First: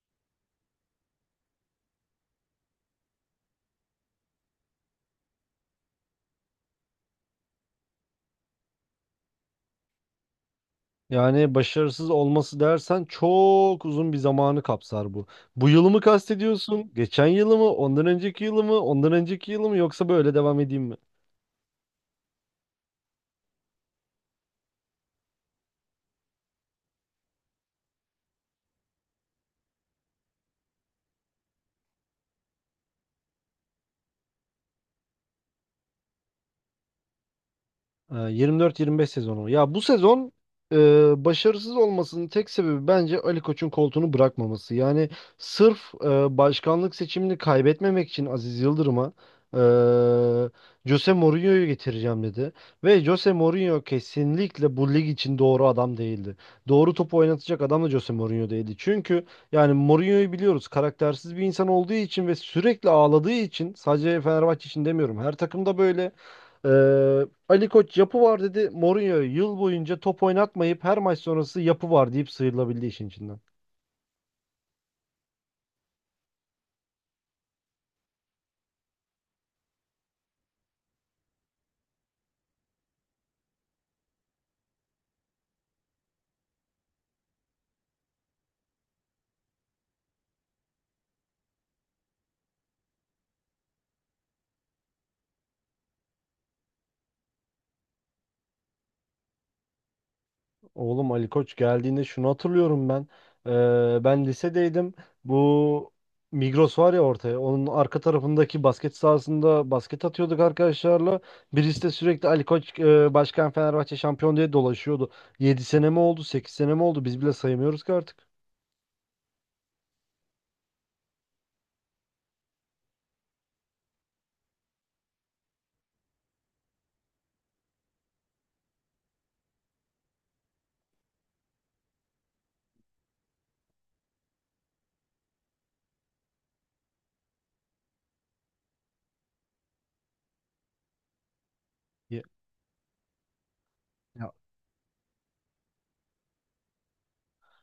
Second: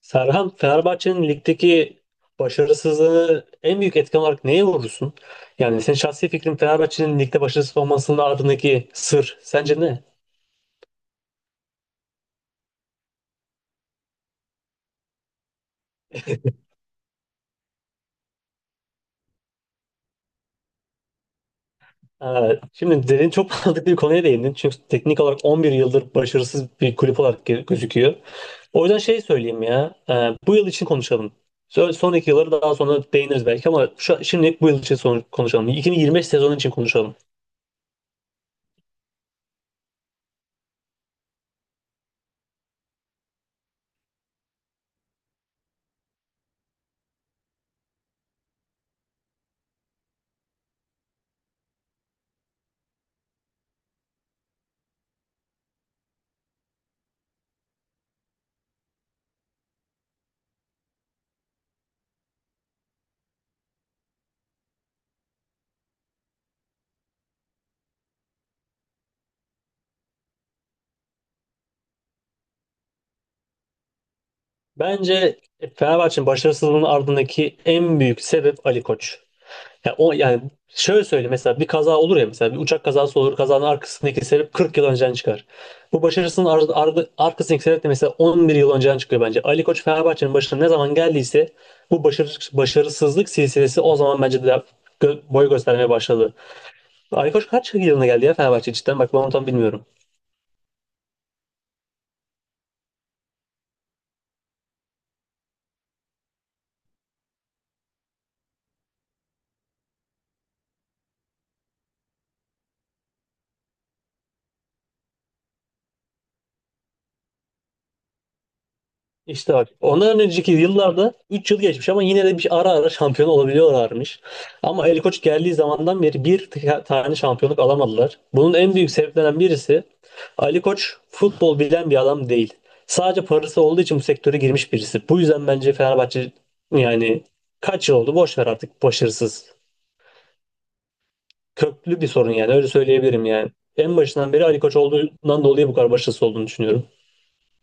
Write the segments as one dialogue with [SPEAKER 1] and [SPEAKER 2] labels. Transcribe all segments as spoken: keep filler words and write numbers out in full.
[SPEAKER 1] Serhan, Fenerbahçe'nin ligdeki başarısızlığını en büyük etken olarak neye vurursun? Yani senin şahsi fikrin Fenerbahçe'nin ligde başarısız olmasının ardındaki sır sence ne?
[SPEAKER 2] Yani başarısız olması dersen çok uzun bir zamanı kapsar bu. Bu yılı mı kastediyorsun? Geçen yılı mı? Ondan önceki yılı mı? Ondan önceki yılı mı? Yoksa böyle devam edeyim mi?
[SPEAKER 1] Evet. Şimdi derin çok mantıklı bir konuya değindin. Çünkü teknik olarak on bir yıldır başarısız bir kulüp olarak ge- gözüküyor. O yüzden şey söyleyeyim ya. E, bu yıl için konuşalım. Sö- Son iki yılları daha sonra değiniriz belki ama şu, şimdilik bu yıl için son- konuşalım. iki bin yirmi beş sezonu için konuşalım.
[SPEAKER 2] Ee, yirmi dört yirmi beş sezonu. Ya bu sezon e, başarısız olmasının tek sebebi bence Ali Koç'un koltuğunu bırakmaması. Yani sırf e, başkanlık seçimini kaybetmemek için Aziz Yıldırım'a e, Jose Mourinho'yu getireceğim dedi. Ve Jose Mourinho kesinlikle bu lig için doğru adam değildi. Doğru topu oynatacak adam da Jose Mourinho değildi. Çünkü yani Mourinho'yu biliyoruz karaktersiz bir insan olduğu için ve sürekli ağladığı için sadece Fenerbahçe için demiyorum. Her takımda böyle. Ee, Ali Koç yapı var dedi. Mourinho yıl boyunca top oynatmayıp her maç sonrası yapı var deyip sıyrılabildi işin içinden.
[SPEAKER 1] Bence Fenerbahçe'nin başarısızlığının ardındaki en büyük sebep Ali Koç. Ya o yani şöyle söyleyeyim, mesela bir kaza olur ya, mesela bir uçak kazası olur, kazanın arkasındaki sebep kırk yıl önceden çıkar. Bu başarısının ar ar arkasındaki sebep de mesela on bir yıl önceden çıkıyor bence. Ali Koç Fenerbahçe'nin başına ne zaman geldiyse bu başarı başarısızlık silsilesi o zaman bence de gö- boy göstermeye başladı. Ali Koç kaç yılına geldi ya Fenerbahçe, cidden bak ben onu tam bilmiyorum.
[SPEAKER 2] Oğlum Ali Koç geldiğinde şunu hatırlıyorum ben. Ee, ben lisedeydim. Bu Migros var ya ortaya. Onun arka tarafındaki basket sahasında basket atıyorduk arkadaşlarla. Birisi de sürekli Ali Koç e, başkan Fenerbahçe şampiyon diye dolaşıyordu. Yedi sene mi oldu, sekiz sene mi oldu? Biz bile sayamıyoruz ki artık.
[SPEAKER 1] İşte bak ondan önceki yıllarda üç yıl geçmiş ama yine de bir ara ara şampiyon olabiliyorlarmış. Ama Ali Koç geldiği zamandan beri bir t- tane şampiyonluk alamadılar. Bunun en büyük sebeplerinden birisi, Ali Koç futbol bilen bir adam değil. Sadece parası olduğu için bu sektöre girmiş birisi. Bu yüzden bence Fenerbahçe, yani kaç yıl oldu boş ver, artık başarısız. Köklü bir
[SPEAKER 2] Ya.
[SPEAKER 1] sorun yani, öyle söyleyebilirim yani. En başından beri Ali Koç olduğundan dolayı bu kadar başarısız olduğunu düşünüyorum.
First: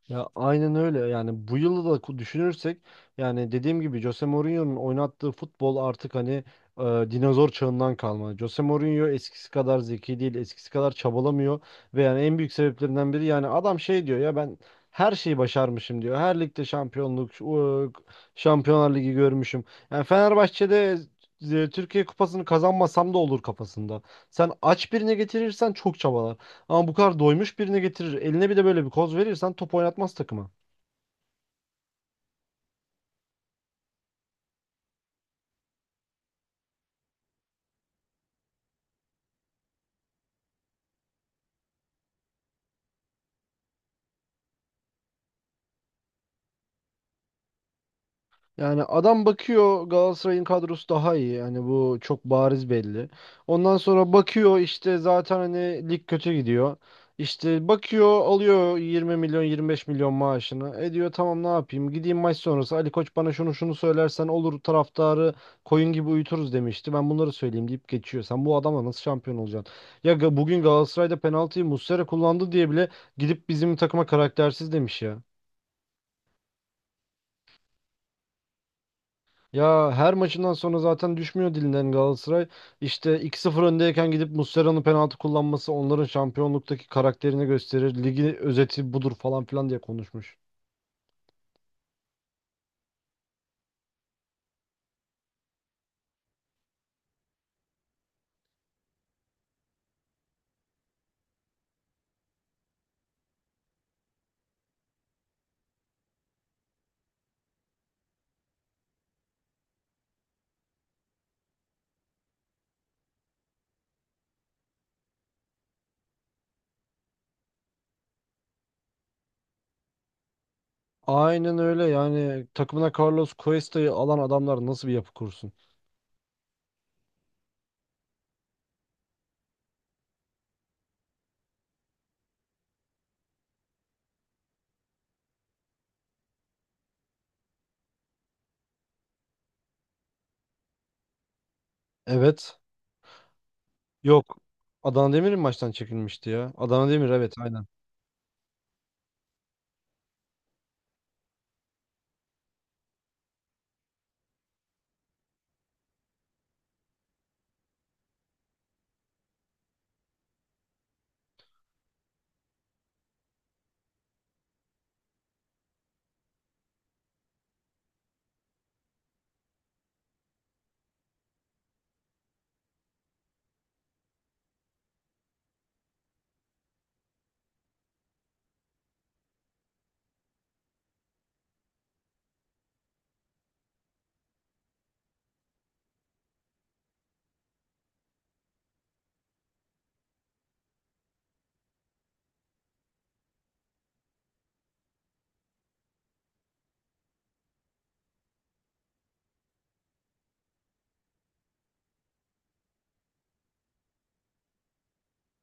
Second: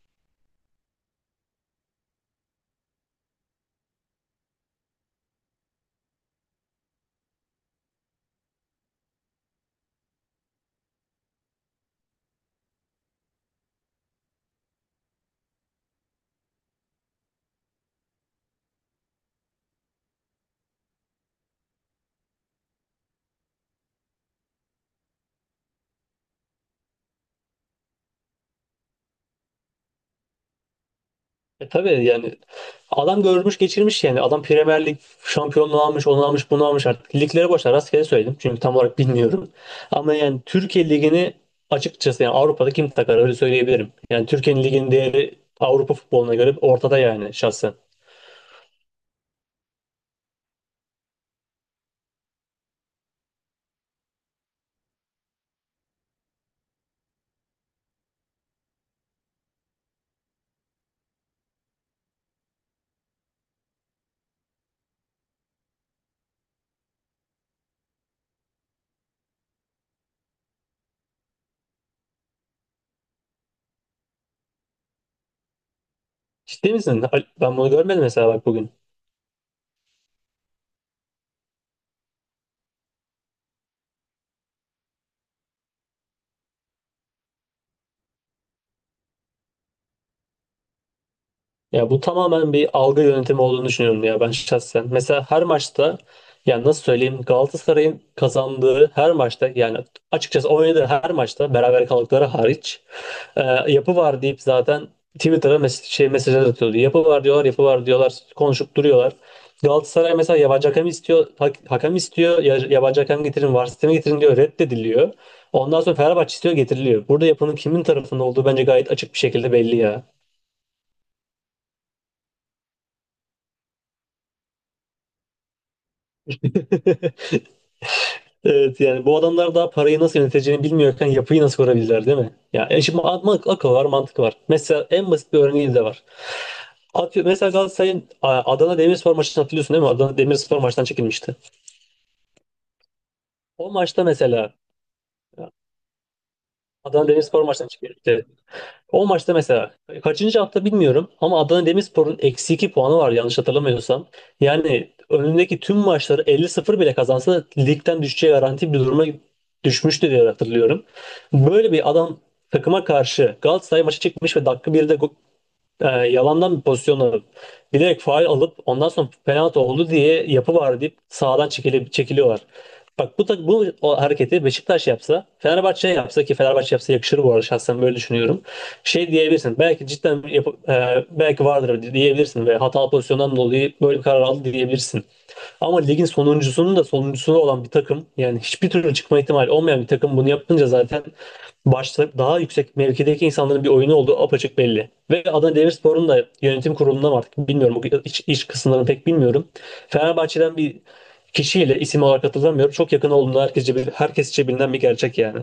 [SPEAKER 2] Ya aynen öyle yani bu yılı da ku- düşünürsek yani dediğim gibi Jose Mourinho'nun oynattığı futbol artık hani e, dinozor çağından kalma. Jose Mourinho eskisi kadar zeki değil, eskisi kadar çabalamıyor ve yani en büyük sebeplerinden biri yani adam şey diyor ya ben her şeyi başarmışım diyor. Her ligde şampiyonluk, şu- Şampiyonlar Ligi görmüşüm. Yani Fenerbahçe'de e, Türkiye Kupası'nı kazanmasam da olur kafasında. Sen aç birine getirirsen çok çabalar. Ama bu kadar doymuş birini getirir. Eline bir de böyle bir koz verirsen top oynatmaz takıma.
[SPEAKER 1] E tabii yani, adam görmüş geçirmiş yani. Adam Premier Lig şampiyonluğu almış, onu almış, bunu almış artık. Liglere boşver rastgele söyledim çünkü tam olarak bilmiyorum. Ama yani Türkiye Ligi'ni, açıkçası yani Avrupa'da kim takar, öyle söyleyebilirim. Yani Türkiye'nin liginin değeri Avrupa futboluna göre ortada yani, şahsen.
[SPEAKER 2] Yani adam bakıyor Galatasaray'ın kadrosu daha iyi. Yani bu çok bariz belli. Ondan sonra bakıyor işte zaten hani lig kötü gidiyor. İşte bakıyor alıyor yirmi milyon yirmi beş milyon maaşını. E diyor tamam ne yapayım gideyim maç sonrası Ali Koç bana şunu şunu söylersen olur taraftarı koyun gibi uyuturuz demişti. Ben bunları söyleyeyim deyip geçiyor. Sen bu adamla nasıl şampiyon olacaksın? Ya ga- bugün Galatasaray'da penaltıyı Muslera kullandı diye bile gidip bizim takıma karaktersiz demiş ya.
[SPEAKER 1] Ciddi misin? Al- Ben bunu görmedim mesela, bak bugün.
[SPEAKER 2] Ya her maçından sonra zaten düşmüyor dilinden Galatasaray. İşte iki sıfır öndeyken gidip Muslera'nın penaltı kullanması onların şampiyonluktaki karakterini gösterir. Ligi özeti budur falan filan diye konuşmuş.
[SPEAKER 1] Ya bu tamamen bir algı yönetimi olduğunu düşünüyorum ya, ben şahsen. Mesela her maçta, yani nasıl söyleyeyim, Galatasaray'ın kazandığı her maçta, yani açıkçası oynadığı her maçta, beraber kaldıkları hariç, e, yapı var deyip zaten Twitter'a mes şey mesajlar atıyordu. Yapı var diyorlar, yapı var diyorlar, konuşup duruyorlar. Galatasaray mesela yabancı hakem istiyor, ha- hakem istiyor, ya- yabancı hakem getirin, VAR sistemi getirin diyor, reddediliyor. Ondan sonra Fenerbahçe istiyor, getiriliyor. Burada yapının kimin tarafında olduğu bence gayet açık bir şekilde belli ya.
[SPEAKER 2] Aynen öyle yani takımına Carlos Cuesta'yı alan adamlar nasıl bir yapı kursun?
[SPEAKER 1] Evet yani, bu adamlar daha parayı nasıl yöneteceğini bilmiyorken yapıyı nasıl kurabilirler değil mi? Ya yani şimdi ma- ma- akıl var, mantık var. Mesela en basit bir örneği de var. Atıyor, mesela Galatasaray'ın a- Adana Demirspor maçını hatırlıyorsun değil mi? Adana Demirspor maçtan çekilmişti.
[SPEAKER 2] Evet.
[SPEAKER 1] O maçta
[SPEAKER 2] Yok.
[SPEAKER 1] mesela,
[SPEAKER 2] Adana Demir'in maçtan çekilmişti ya. Adana
[SPEAKER 1] Adana
[SPEAKER 2] Demir, evet,
[SPEAKER 1] Demirspor
[SPEAKER 2] aynen.
[SPEAKER 1] maçtan çekilmişti. O maçta mesela kaçıncı hafta bilmiyorum ama Adana Demirspor'un eksi iki puanı var yanlış hatırlamıyorsam. Yani önündeki tüm maçları elli sıfır bile kazansa ligden düşeceği garanti bir duruma düşmüştü diye hatırlıyorum. Böyle bir adam takıma karşı Galatasaray maçı çıkmış ve dakika birde e, yalandan bir pozisyon alıp bilerek faul alıp ondan sonra penaltı oldu diye yapı var deyip sağdan çekilip çekiliyorlar. Bak bu tak- bu o hareketi Beşiktaş yapsa, Fenerbahçe yapsa, ki Fenerbahçe yapsa yakışır bu arada, şahsen böyle düşünüyorum. Şey diyebilirsin. Belki cidden yap- e, belki vardır diyebilirsin ve hatalı pozisyondan dolayı böyle bir karar aldı diyebilirsin. Ama ligin sonuncusunun da sonuncusu olan bir takım, yani hiçbir türlü çıkma ihtimali olmayan bir takım bunu yapınca zaten başta daha yüksek mevkideki insanların bir oyunu olduğu apaçık belli. Ve Adana Demirspor'un da yönetim kurulundan artık bilmiyorum, bu iç, iç kısımlarını pek bilmiyorum. Fenerbahçe'den bir kişiyle isim olarak hatırlamıyorum. Çok yakın olduğunu herkesçe, herkesçe bilinen bir gerçek yani.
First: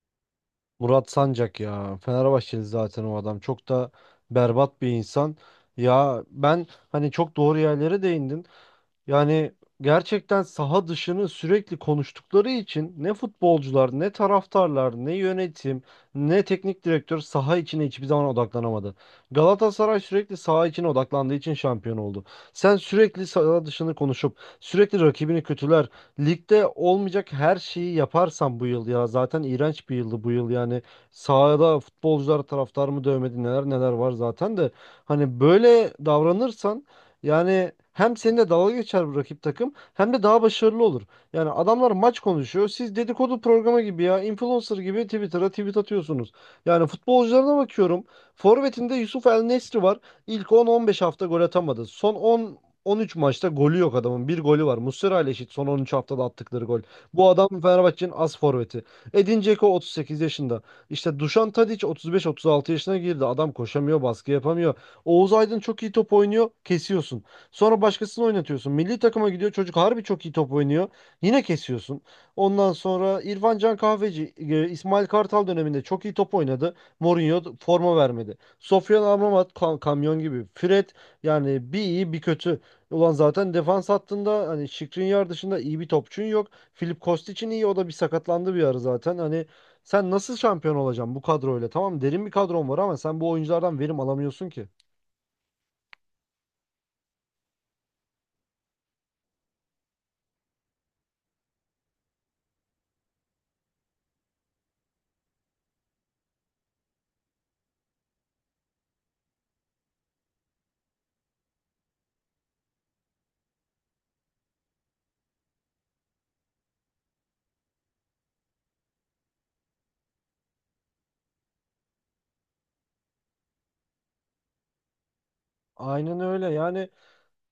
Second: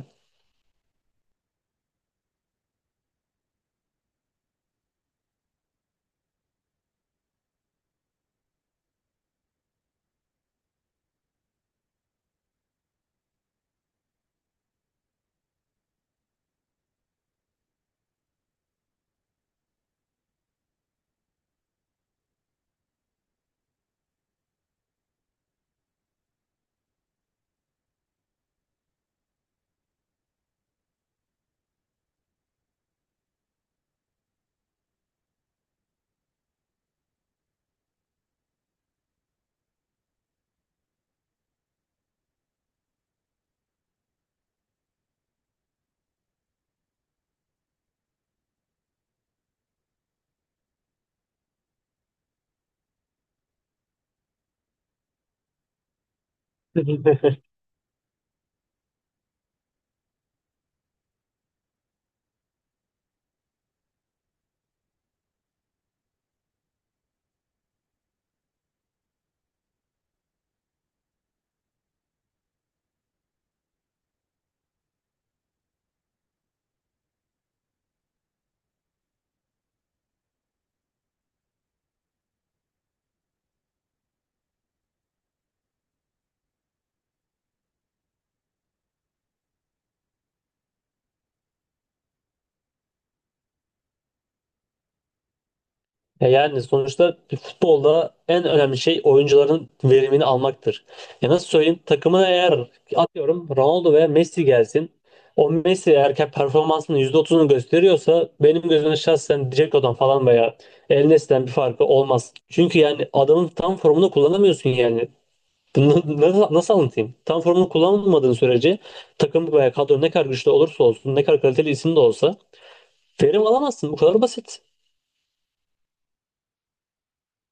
[SPEAKER 2] Murat Sancak ya. Fenerbahçeli zaten o adam. Çok da berbat bir insan. Ya ben hani çok doğru yerlere değindin. Yani gerçekten saha dışını sürekli konuştukları için ne futbolcular, ne taraftarlar, ne yönetim, ne teknik direktör saha içine hiçbir zaman odaklanamadı. Galatasaray sürekli saha içine odaklandığı için şampiyon oldu. Sen sürekli saha dışını konuşup sürekli rakibini kötüler, ligde olmayacak her şeyi yaparsan bu yıl ya zaten iğrenç bir yıldı bu yıl yani sahada futbolcular taraftar mı dövmedi neler neler var zaten de hani böyle davranırsan yani hem seninle dalga geçer bu rakip takım hem de daha başarılı olur. Yani adamlar maç konuşuyor. Siz dedikodu programı gibi ya influencer gibi Twitter'a tweet atıyorsunuz. Yani futbolcularına bakıyorum. Forvet'inde Yusuf El Nesri var. İlk on on beş hafta gol atamadı. Son on on üç maçta golü yok adamın. Bir golü var. Muslera ile eşit son on üç haftada attıkları gol. Bu adam Fenerbahçe'nin as forveti. Edin Dzeko otuz sekiz yaşında. İşte Dušan Tadić otuz beş otuz altı yaşına girdi. Adam koşamıyor, baskı yapamıyor. Oğuz Aydın çok iyi top oynuyor, kesiyorsun. Sonra başkasını oynatıyorsun. Milli takıma gidiyor çocuk harbi çok iyi top oynuyor. Yine kesiyorsun. Ondan sonra İrfan Can Kahveci, e, İsmail Kartal döneminde çok iyi top oynadı. Mourinho forma vermedi. Sofyan Amrabat ka- kamyon gibi. Fred yani bir iyi bir kötü. Ulan zaten defans hattında hani Skriniar dışında iyi bir topçun yok. Filip Kostic'in iyi o da bir sakatlandı bir ara zaten. Hani sen nasıl şampiyon olacaksın bu kadroyla? Tamam derin bir kadron var ama sen bu oyunculardan verim alamıyorsun ki.
[SPEAKER 1] E yani sonuçta bir futbolda en önemli şey oyuncuların verimini almaktır. Ya nasıl söyleyeyim, takımına eğer atıyorum Ronaldo veya Messi gelsin. O Messi eğer ki performansının yüzde otuzunu gösteriyorsa benim gözümde şahsen Dzeko'dan falan veya El Nesli'den bir farkı olmaz. Çünkü yani adamın tam formunu kullanamıyorsun yani. Bunu nasıl, nasıl anlatayım? Tam formunu kullanmadığın sürece takım veya kadro ne kadar güçlü olursa olsun, ne kadar kaliteli isim de olsa verim alamazsın. Bu kadar basit.
[SPEAKER 2] Aynen öyle yani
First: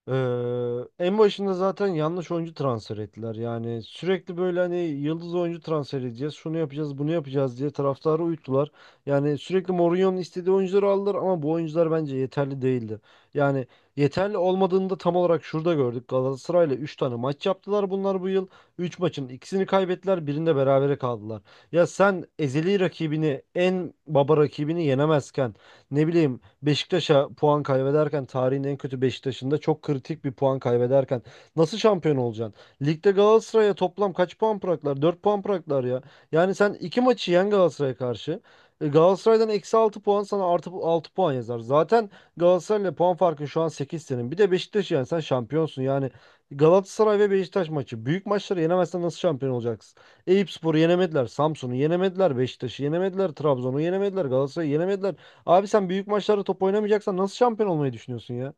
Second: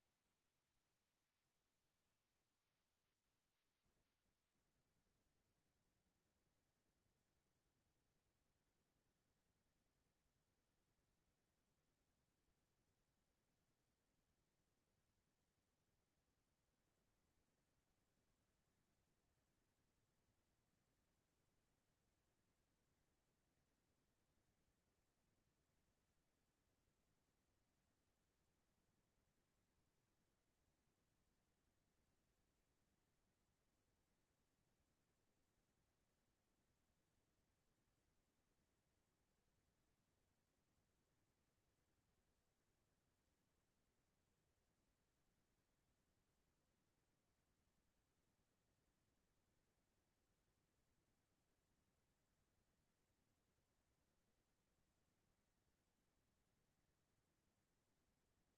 [SPEAKER 2] eee, en başında zaten yanlış oyuncu transfer ettiler yani sürekli böyle hani yıldız oyuncu transfer edeceğiz şunu yapacağız bunu yapacağız diye taraftarı uyuttular. Yani sürekli Mourinho'nun istediği oyuncuları aldılar ama bu oyuncular bence yeterli değildi. Yani yeterli olmadığını da tam olarak şurada gördük Galatasaray'la üç tane maç yaptılar bunlar bu yıl. Üç maçın ikisini kaybettiler birinde berabere kaldılar. Ya sen ezeli rakibini en baba rakibini yenemezken ne bileyim Beşiktaş'a puan kaybederken tarihin en kötü Beşiktaş'ında çok kritik bir puan kaybederken nasıl şampiyon olacaksın? Ligde Galatasaray'a toplam kaç puan bıraktılar? Dört puan bıraktılar ya. Yani sen iki maçı yen Galatasaray'a karşı. E, Galatasaray'dan eksi altı puan sana artı altı puan yazar. Zaten Galatasaray'la puan farkın şu an sekiz senin. Bir de Beşiktaş'ı yani sen şampiyonsun. Yani Galatasaray ve Beşiktaş maçı. Büyük maçları yenemezsen nasıl şampiyon olacaksın? Eyüpspor'u yenemediler. Samsun'u yenemediler. Beşiktaş'ı yenemediler. Trabzon'u yenemediler. Galatasaray'ı yenemediler. Abi sen büyük maçlarda top oynamayacaksan nasıl şampiyon olmayı düşünüyorsun ya?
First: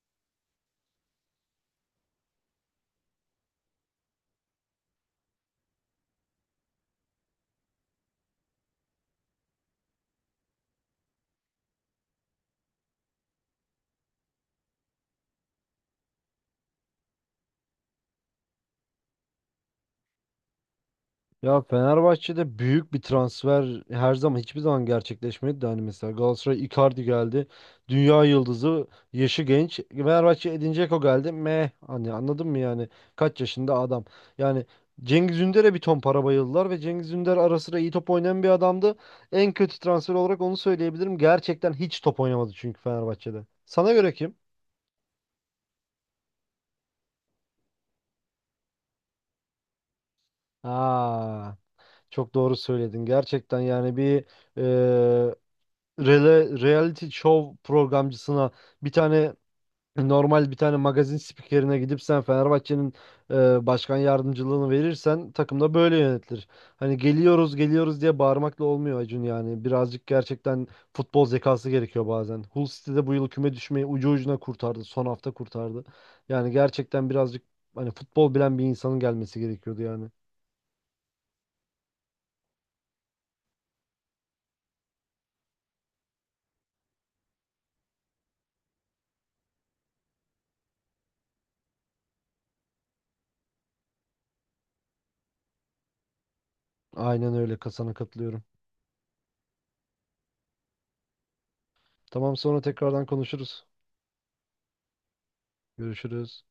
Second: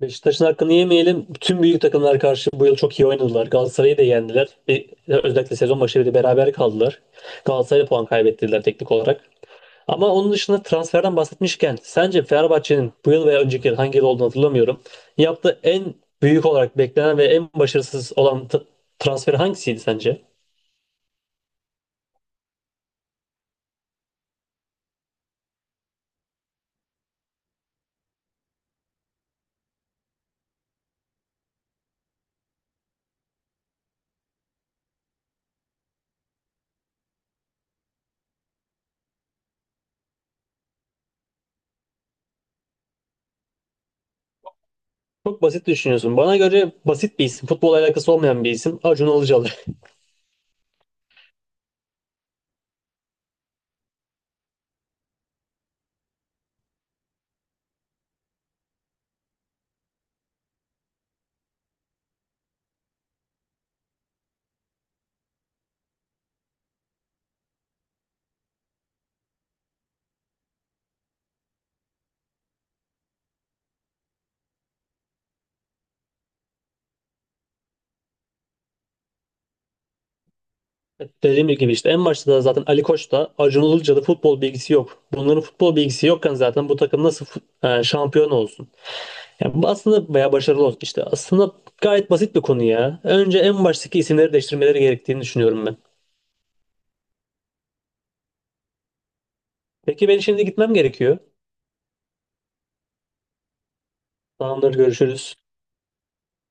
[SPEAKER 1] Beşiktaş'ın hakkını yemeyelim. Tüm büyük takımlar karşı bu yıl çok iyi oynadılar. Galatasaray'ı da yendiler. Bir, özellikle sezon başı bir de beraber kaldılar. Galatasaray'a puan kaybettirdiler teknik olarak. Ama onun dışında transferden bahsetmişken, sence Fenerbahçe'nin bu yıl veya önceki yıl, hangi yıl olduğunu hatırlamıyorum, yaptığı en büyük olarak beklenen ve en başarısız olan t- transfer hangisiydi sence?
[SPEAKER 2] Ya Fenerbahçe'de büyük bir transfer her zaman hiçbir zaman gerçekleşmedi de hani mesela Galatasaray Icardi geldi. Dünya yıldızı, yaşı genç. Fenerbahçe Edin Dzeko geldi. Meh hani anladın mı yani? Kaç yaşında adam. Yani Cengiz Ünder'e bir ton para bayıldılar ve Cengiz Ünder ara sıra iyi top oynayan bir adamdı. En kötü transfer olarak onu söyleyebilirim. Gerçekten hiç top oynamadı çünkü Fenerbahçe'de. Sana göre kim?
[SPEAKER 1] Çok basit düşünüyorsun. Bana göre basit bir isim. Futbol alakası olmayan bir isim. Acun Ilıcalı.
[SPEAKER 2] Aa. Çok doğru söyledin. Gerçekten yani bir e, rele- reality show programcısına bir tane normal bir tane magazin spikerine gidip sen Fenerbahçe'nin e, başkan yardımcılığını verirsen takım da böyle yönetilir. Hani geliyoruz geliyoruz diye bağırmakla olmuyor Acun yani. Birazcık gerçekten futbol zekası gerekiyor bazen. Hull City'de bu yıl küme düşmeyi ucu ucuna kurtardı. Son hafta kurtardı. Yani gerçekten birazcık hani futbol bilen bir insanın gelmesi gerekiyordu yani.
[SPEAKER 1] Dediğim gibi işte en başta da zaten Ali Koç'ta Acun Ilıcalı futbol bilgisi yok. Bunların futbol bilgisi yokken zaten bu takım nasıl fut- e, şampiyon olsun? Yani bu aslında, veya başarılı olsun işte. Aslında gayet basit bir konu ya. Önce en baştaki isimleri değiştirmeleri gerektiğini düşünüyorum ben.
[SPEAKER 2] Aynen öyle. Kasana katılıyorum.
[SPEAKER 1] Peki, ben şimdi gitmem gerekiyor.
[SPEAKER 2] Tamam sonra tekrardan konuşuruz.
[SPEAKER 1] Tamamdır, görüşürüz.
[SPEAKER 2] Görüşürüz.